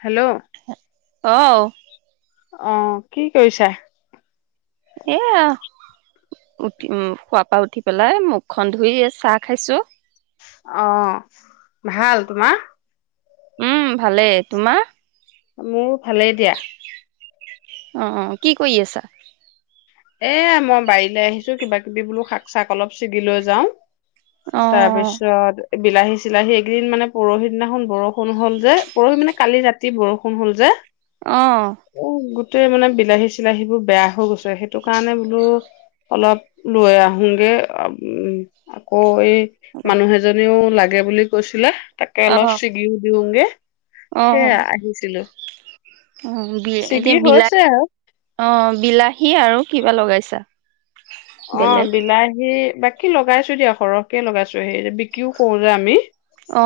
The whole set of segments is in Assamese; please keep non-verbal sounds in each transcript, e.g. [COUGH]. হেল্ল' অ'। অ', কি কৰিছা? এইয়া উঠি, উম, শুৱাৰ পৰা উঠি পেলাই মুখখন ধুই, এ, চাহ খাইছোঁ। অহ, ভাল তোমাৰ? উম, ভালে তোমাৰ? মোৰ ভালেই দিয়া। অহ, অহ, কি কৰি আছা? এয়া মই বাৰীলৈ আহিছো কিবা কিবি বোলো শাক চাক অলপ ছিগি লৈ যাওঁ। অ তাৰপিছত বিলাহী চিলাহী এইকেইদিন মানে পৰহি দিনাখন বৰষুণ হ'ল যে পৰহি মানে কালি ৰাতি বৰষুণ হ'ল যে। অ উহ, গোট মানে বিলাহী চিলাহী বোৰ বেয়া হৈ গৈছে সেই সেইটো কাৰণে বোলো অলপ লৈ আহোগে উম, আকৌ এই মানুহ এজনেও লাগে বুলি কৈছিলে। তাকে অ অলপ ছিগিও দিওঁগে। সেয়া আহিছিলো। অহ, বি ছিগি এতিয়া বিলাহী হৈছে অ', বিলাহী আৰু কিবা লগাইছা। অ', বেলেগ বিলাহী বাক কি লগাইছো দিয়া সৰহকে লগাইছো সেই বিক্ৰীও কৰোঁ যে আমি। অ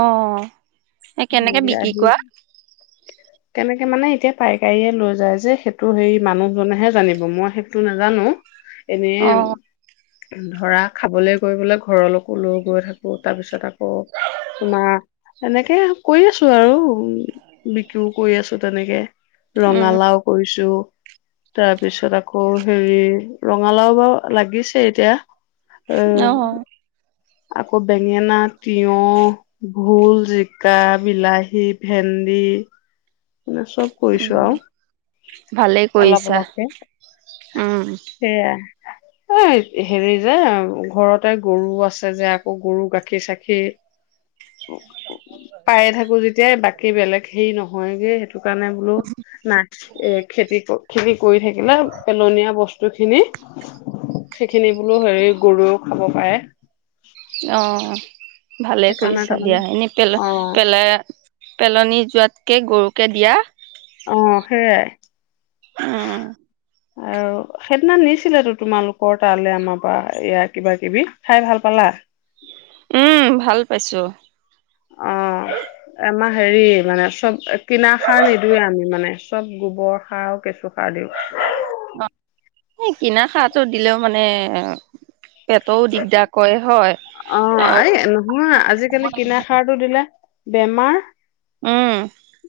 এ কেনেকে বিক্ৰী বিলাহী কৰা? কেনেকে মানে এতিয়া পাইকাৰীয়ে লৈ যায় যে সেইটো হেৰি মানুহজনেহে জানিব মই সেইটো নাজানো। এনেই অ ধৰা খাবলৈ গৈ বোলে ঘৰলৈকো লৈ গৈ থাকো তাৰ পিছত আকৌ তোমাৰ এনেকে কৰি আছো আৰু উম। বিক্ৰীও কৰি আছো তেনেকে। উম ৰঙালাও কৰিছো। তাৰপিছত আকৌ হেৰি ৰঙালাও বাৰু লাগিছে এতিয়া। অ উম। আকৌ বেঙেনা, তিয়হ, ভোল, জিকা, বিলাহী, ভেন্দি মানে চব কৰিছো উম আৰু ভালে অলপ কৰিছা অলপকে উম সেয়া এ হেৰি যে ঘৰতে গৰু আছে যে আকৌ গৰু গাখীৰ চাখি পায়ে থাকো যেতিয়াই বাকী সে বেলেগ সেই ন' হয়গে সেইটো ইটো কাৰণে বোলো নাই এ খেতি, খেতি কৰি থাকিলে পেলনীয়া বস্তু খিনি সেইখিনি বোলো হেৰি গৰুও খাব পাৰে। অ'। ভালে সেইকাৰণে কৰিছা দিয়া তাৰমানে এনেই অ পেল-পেলাই পেলনি যোৱাত তকে গৰুকে দিয়া। অ', সেইয়াই। উম। আৰু সেইদিনা নিছিলেতো তোমালোকৰ তালৈ আমাৰ পৰা এয়া কিবা কিবি, খাই ভাল পালা? পইছোঁ। অ', আমা হেৰি মানে চব কিনাাৰ সাৰ নিদওঁৱে আমি মানে চব গোবৰ সাৰ আৰু কেঁচুসাৰ দিওঁ। অ', এই কিনা খাৰটো দিলেও মানে পেটও দিগদাৰ কৰে হয়। অ', আৰু এই নহয় আজিকালি কিনা খাৰটো দিলে বেমাৰ উম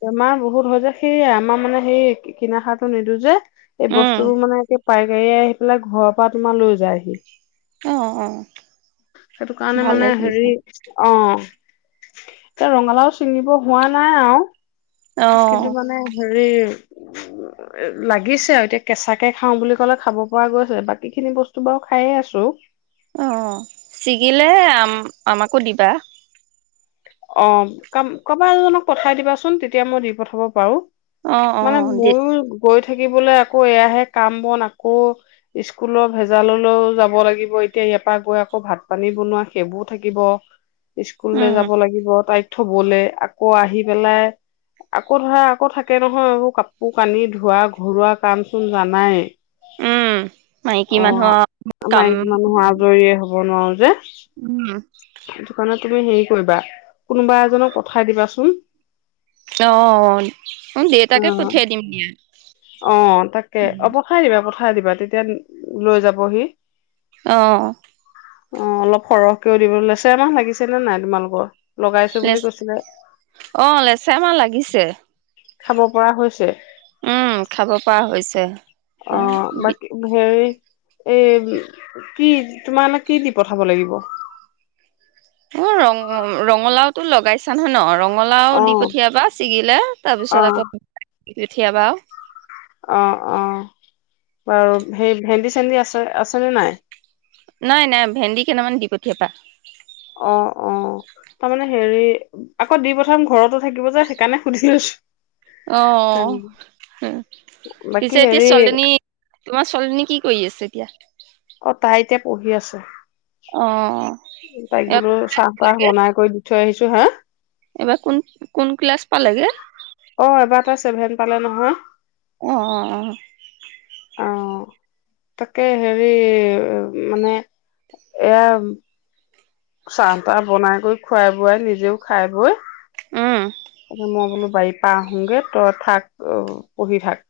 বেমাৰ বহুত ঘৰ যে সেই আমাৰ মানে সেই কিনা সাৰটো নিদো যে এই উম বস্তুৰ মানে পাইকাৰীয়ে আহি পেলাই ঘৰৰ পৰা তোমাৰ লৈ যায়হি। অ', অ'। সেইটো কাৰণে ভালে মানে হেৰি কৰিছা অ'। এতিয়া ৰঙালাও ছিঙিব হোৱা নাই আও। অ কিন্তু মানে হেৰি উম, লাগিছে আৰু এতিয়া কেঁচাকে খাওঁ বুলি ক'লে খাব পৰা গৈছে বাকী খিনি বস্তু বাৰু খায়ে আছো। অ ছিগিলে আম আমাকো দিবা। অ', কম ক'বা এজনক পঠাই দিবাচোন তেতিয়া মই দি পঠাব পাৰোঁ। অ অ মানে দি মোৰ গৈ থ থাকিবলৈ আকৌ এয়াহে কাম-বন আকৌ স্কুলৰ ভেজাললৈও যাব লাগিব এতিয়া ইয়াৰ পৰা গৈ আকৌ ভাত পানী বনোৱা সেইবোৰ থাকিব। স্কুললৈ উম যাব লাগিব। তাইক থ'বলে আকৌ আহি পেলাই আকৌ ধৰা আকৌ থাকে নহয় এইবোৰ কাপোৰ কানি ধোৱা ঘৰুা কাম চোন জানাই। উম, অ' মাইকী মানুহৰ কাম মাইকী মানুহ আজৰিয়ে যে উম দোকানত তুমি হেৰি কৰিবা কোনোবা এজনক পঠাই দিবাচোন। অ', ম দেউতাকে অ' পঠিয়াই দিম দিয়া। উঠাই দিবা তেতিয়া লৈ যাবহি। অহ। অ', অলপ সৰহকে [UNINTELLIGIBLE] মাহ লাগিছে নে নাই তোমালোকৰ? লগাইছো বুলি লেচ কৈছিলে অ', লেচেৰা আমাৰ লাগিছে। খাব পৰা হৈছে। উম, খাব পৰা হৈছে। এ অ', বি বাকী হেৰি এ কি তোমাৰে কি দি পঠাব লাগিব? মই ৰং ৰঙালাওটো লগাইছা নহয় ন' ৰঙ ঙালাও দি অ' পঠিয়াবা ছিগিলে তাৰপিছত অ' আকৌ উঠিয়াবা অ', অ', বাৰু সেই ভেন্দি চেন্দি আছে আছেনে নাই? নাই, নাই ভেন্দি কেইটামান দি পঠিয়াবা। অ', অ', তাৰমানে হেৰি আকৌ দি পঠাম ঘৰতো থাকিব যে সেইকাৰণে সুধিলৈছো। অহ, বাকী পিছে এতিয়া হেৰি ছোৱালনী তোমাৰ ছোৱালজনী কি কৰি আছে এতিয়া? অ', তাই এতিয়া পঢ়ি আছে। অ তাইক বোলো চাহ তাহ বনাই কৰি দি থৈ আহিছো। হা এইবাৰ কোন কোন ক্লাছ পালেগে? অ', এইবাৰ এটা চছেভেন পালে নহয়। অ', অ', অ'। অ'। তাকে হেৰি মানে এয়া চাহ তাহ বনাই কৰি খুৱাই বোৱাই নিজেও খাই বৈ উম। বাৰি পা আহোগে তই থাক পঢ়ি থাক।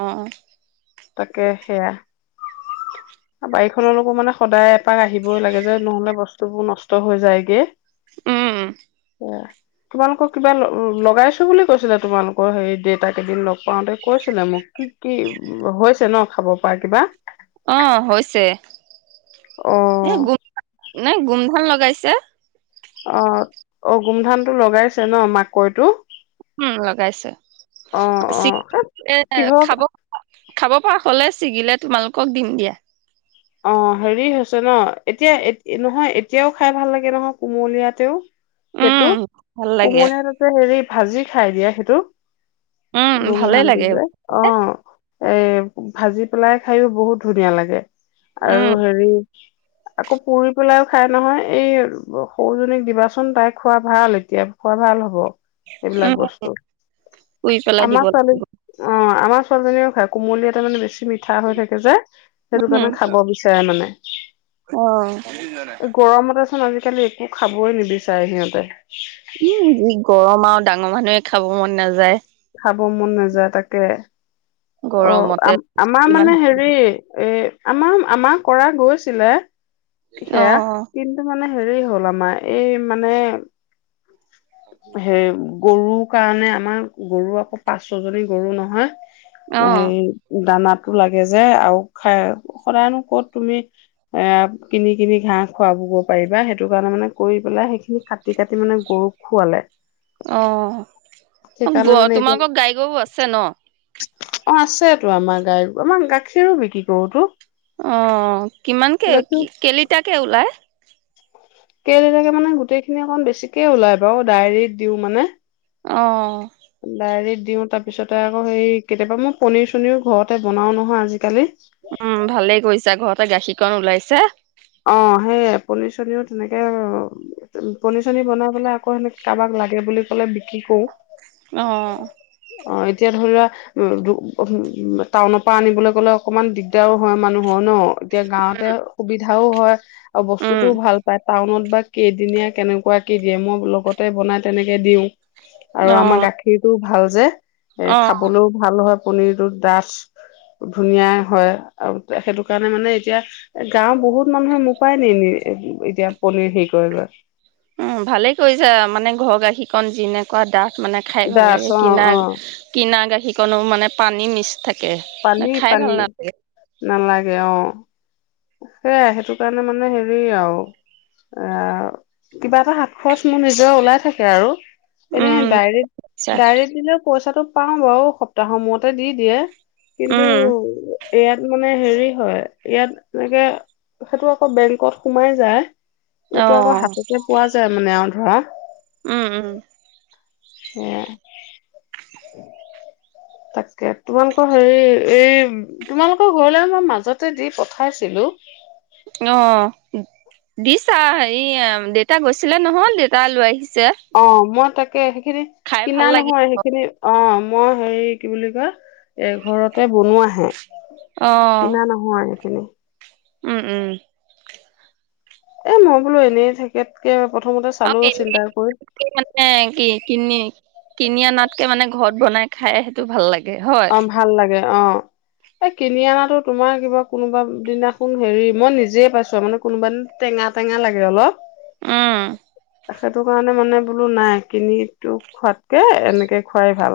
অ'। তাকে সেয়া বাৰীখনৰকো মানে সদায় এপাক আহিবই লাগে যে নহ'লে বস্তুবোৰ নষ্ট হৈ যায়গে। উম। তোমালোকৰ কিবা লগাইছো বুলি কৈছিলে তোমালোকৰ হে দেতা কেইদিন লগ পাওঁতে কৈছিলে মোক কি কি হৈছে ন'? খাব পাৰ কিবা অহ, হৈছে। অ গুম নাই গোমধান লগা গাইছে। অ', অ', গোমধানতো লগাইছে ন' মাকৈটো? উম, লগাইছে, অ অ চিক এ কিহৰ খাব। খাব পৰা হ'লে ছিগিলে তোমালোকক দিম দিয়া। অ', হেৰি হৈছে ন' এতিয়া এতিয়া নহয় এতিয়াওঁ খাই ভাল লাগে নহয় কুমলীয়াতেওঁ। উম, সেইটো ভাল লাগে। কুমলিয়াততে হেৰি ভাজি খাই দিয়া সেইটো। উম, ভালেই গোমধানটো লাগে। যে, অ'। এ ভাজি পেলাই খাইওঁ বহুত ধুনীয়া লাগে। উম, আৰু হেৰি আকৌ পুৰি পেলাইওঁ খাই নহয় এই সৰুজনীক দিবাচোন, তাই খোৱা ভাল, এতিয়া খোৱা ভাল হ'ব। এইবিলাক উম, বস্তু, পুৰি পেলাই দিব আমাৰ লাগে। ছোৱালী, অ', আমাৰ ছোৱালীজনীও খাই, কোমলীয়াতে মানে বেছি মিঠা হৈ থাকে যে। সেইটো উম, কাৰণে খাব বিচাৰে মানে। অ'। আজি কালি একো খাবই নিবিচাৰে সিহঁতে। উম, গৰম আৰু দাঙ ডাঙৰ মানুহে খাব মন নাযায়। খাব মন নাযায় তাকে। অ', গৰমতে আ, আমাৰ ইমান মানে হেৰি এ আমাৰ আমাৰ কৰা গৈছিলে। সেয়া অ', কিন্তু মানে হেৰি হ'ল আমাৰ এই মানে হেৰি গৰু কাৰণে আমাৰ গৰু আকৌ পাঁচ-ছজনী গৰু নহয়। অ', এই দানাত তো লাগে যে আৰু খাইসদায়নো ক'ত তুমি এ কিনি কিনি ঘাহ খুৱাব গৰুক পাৰিবা, সেইটো কাৰণে মানে কৰি পেলাই সেইখিনি কাটি কাটি মানে। গৰুক খোৱালে। অ', সেইকাৰণে গ মানে এতিয়া তোমালোকৰ গাই গৰু আছে ন'? অ', আছে তো আমাৰ গাই, আমাৰ গাখীৰো বিক্ৰী কৰোতো। অ', কিমানকে গাখীৰ কেইলিটাৰকে ওলাই? কেইলিটাৰকে মানে গোটেইখিনি অকণ বেছিকে ওলাই বাৰু ডায়েৰিত দিওঁ মানে। অ'। ডায়েৰিত দিওঁ তাৰপিছতে আকৌ হেই কেতিয়াবা মই পনীৰ চনীৰ ঘৰতে বনাওঁ নহয় আজিকালি। উম, ভালে কৰিছা ঘৰত। টা গাখীৰকণ ওলাইছে। অ সেইে পনী চনীও তেনেকে পনী চনী বনাই পাই আকৌ সেনেকে কাৰোবাক লাগে বুলি কলে বিক্ৰী কৰো। অ'হ। অ এতিয়া ধৰি লোৱা উ টাউনৰ পৰা আনিবলৈ গ'লে অকমান দিগদাৰো হয় মানুহৰ ন। এতিয়া গাঁৱতে সুবিধা। খাবও হয়। অ উম, বস্তুতটোও ভাল পায় টাউনত। বা কেইদিনীয়া কেনেকুৱা কেইদিয়ে মই লগতে বনাই তেনেকে দিও। আৰু আমাৰ অ', গাখীৰতটো। ভাল যে। এ অ'। খাবলৈও ভাল হয়। পনিৰটো ডাঠ ধুনীয়া হয় আৰু সেইটো কাৰণে মানে এতিয়া গাঁওৰ বহুত মানুহে মোপায় নি নি এতিয়া পনিৰ হেৰি কৰে লৈ উম ভালে কৰিছা মানে ঘৰ গাখীৰকন যেনেকুৱা দাঠ। মানে খাই ভাল দাচ লাগে অ কিনা অ কিনা গাখীৰকণো মানে। পানী মিশ্ৰ। পানি পানি নালাগে অ। সেইয়াই সেইটো কাৰণে মানে হেৰি আৰু এ কিবা এটা হাত খৰচ মোৰ নিজে ওলাই থাকে আৰু। এনে উম আচ্ছা ডাইৰেক্ট ডাইৰেক্ট দিলে পইচাটো। পাওঁ বাৰু সপ্তাহৰ মূতে দি দিয়ে। কিন্তু। উম ইয়াত মানে হেৰি হয় ইয়াত। এনেকে সেইটো আকৌ বেংকত সোমাই যায়। অ এইটো আকৌ হাততে পোৱা যায় মানে। হা। উম, উম সে তাকে তোমালোকৰ হেৰি এই তোমালোকৰ ঘৰলে মই মাজতে দি। উঠাইছিলো। অ দিছা হেৰি দেউতা গৈছিলে নহ দেউতা লৈ আহিছে। অ মই তাক। কে। সেইখিনি খাই ভাল কিনা লাগিল নহয় সেইখিনি অ। মই হেৰি কি বুলি কয় এঘৰতে বনোৱা আহে। অ কিনা নহয়। হো [UNINTELLIGIBLE] উম, উম। এ মই বোলো এনেই থাককে। আৰু কে মানে কি কিনি কিনি আনাতকে মানে ঘৰত বনাই খাই সেইটো ভাল লাগে। হয় অ ভাল লাগে অ। এই কিনি অনাাতো তোমাৰ কিবা কোনোবা দিনাখন হেৰি মই নিজে পাইছো আৰু মানে কোনোবা দিনা টেঙা টেঙা লাগে অলপ। আহ। সেইটো কাৰণে মানে বোলো নাই কিনি তোক খোৱাতকে এনেকে খুৱাই ভাল।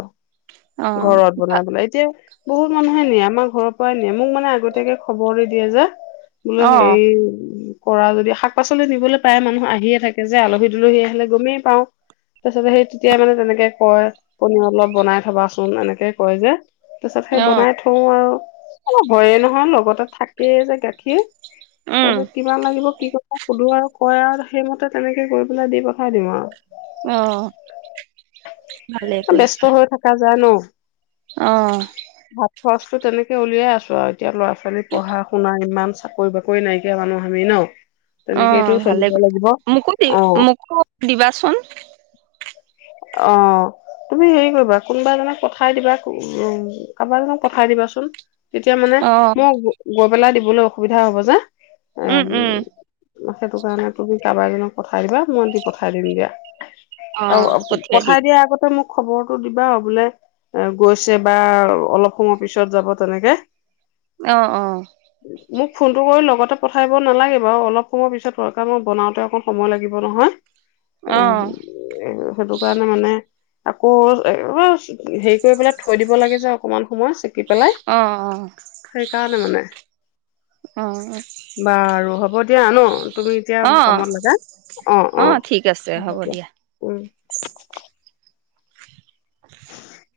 অ ঘৰত বনাই পেলে এতিয়া বহুত মানুহে নিয়ে আমাৰ ঘৰৰ পৰাই মোক মানে আগতীয়াকে খবৰ দিয় যে বোলে অ হেৰি কৰা যদি শাক পাচলি নিবলৈ প্ৰায় মানুহ আহিয়ে থাকে যে আলহী তুলহী আহিলে গমেই পাওঁ তাৰ পাছতে সেই তেতিয়াই মানে তেনেকে কয় পনীৰ অলপ বনাই থবা চোন। চোন এনেকে কয় যে। তাৰিছত সেই অ বনাই থওঁ আৰু অ হয়ে নহয় লগ ত থাকেই যে গাখীৰ। উম তাৰপিছত কিমান লাগিব কি ক। সুধো আৰু কয় আৰু সেইমতে তেনেকে কৰি পেলাই দি পঠাই দিওঁ আৰু আহ ভালে কৰিছা। জানো আহ। ত তেনেকে উলিয়াই আছো আৰু এতিয়া ল'ৰা ছোৱালী পঢ়া শুনা ইমান। চাকৰি বাকৰি নাইকিয়া মানুহ আমি ন? অ তেনেকেইতো ভালে চলিব কথা লাগিব মোকো দি অ মোকো দিবাচোন। অ তুমি হেৰি কৰিবা। কোনোবা এক পঠাই দিবা উ কাৰোবাৰ এজনক পঠাই দিবাচোন। তেতিয়া মানে অ', মোক গৈ পেলাই দিব। লৈ অসুবিধা হব যে। এ উম, উম, সেইটো কাৰণে তুমি কাৰোবাৰ এজনক পঠাই দিবা মই দি পঠাই দিম দিয়া। অ', আৰু পঠিয়াই পঠাই দিম দিয়া আগতে মোক খবৰটো দিবা আৰু বোলে এ গৈছে বা অলপ সময় পিছত যাব তেনেকে। আহ আহ। মোক ফোনটো কৰি লগতে পঠাইব নালাগে বাৰু অলপ সময় পিছত হয় কাৰণ মই বনাওতে অকণ সময় লাগিব নহয়। এ অ', সেইটো কাৰণে মানে আকৌ [UNINTELLIGIBLE] হেৰি কৰিব পেলাই থৈ দিব লাগে যে অকমান সময়। পেলাই অ', সেইকাৰণে মানে অ', অ', বাৰু হ'ব দিয়া ন' তুমি এতিয়া অ', কামত লগা অ', অ', হ'ব দিয়া উম। [INAUDIBLE]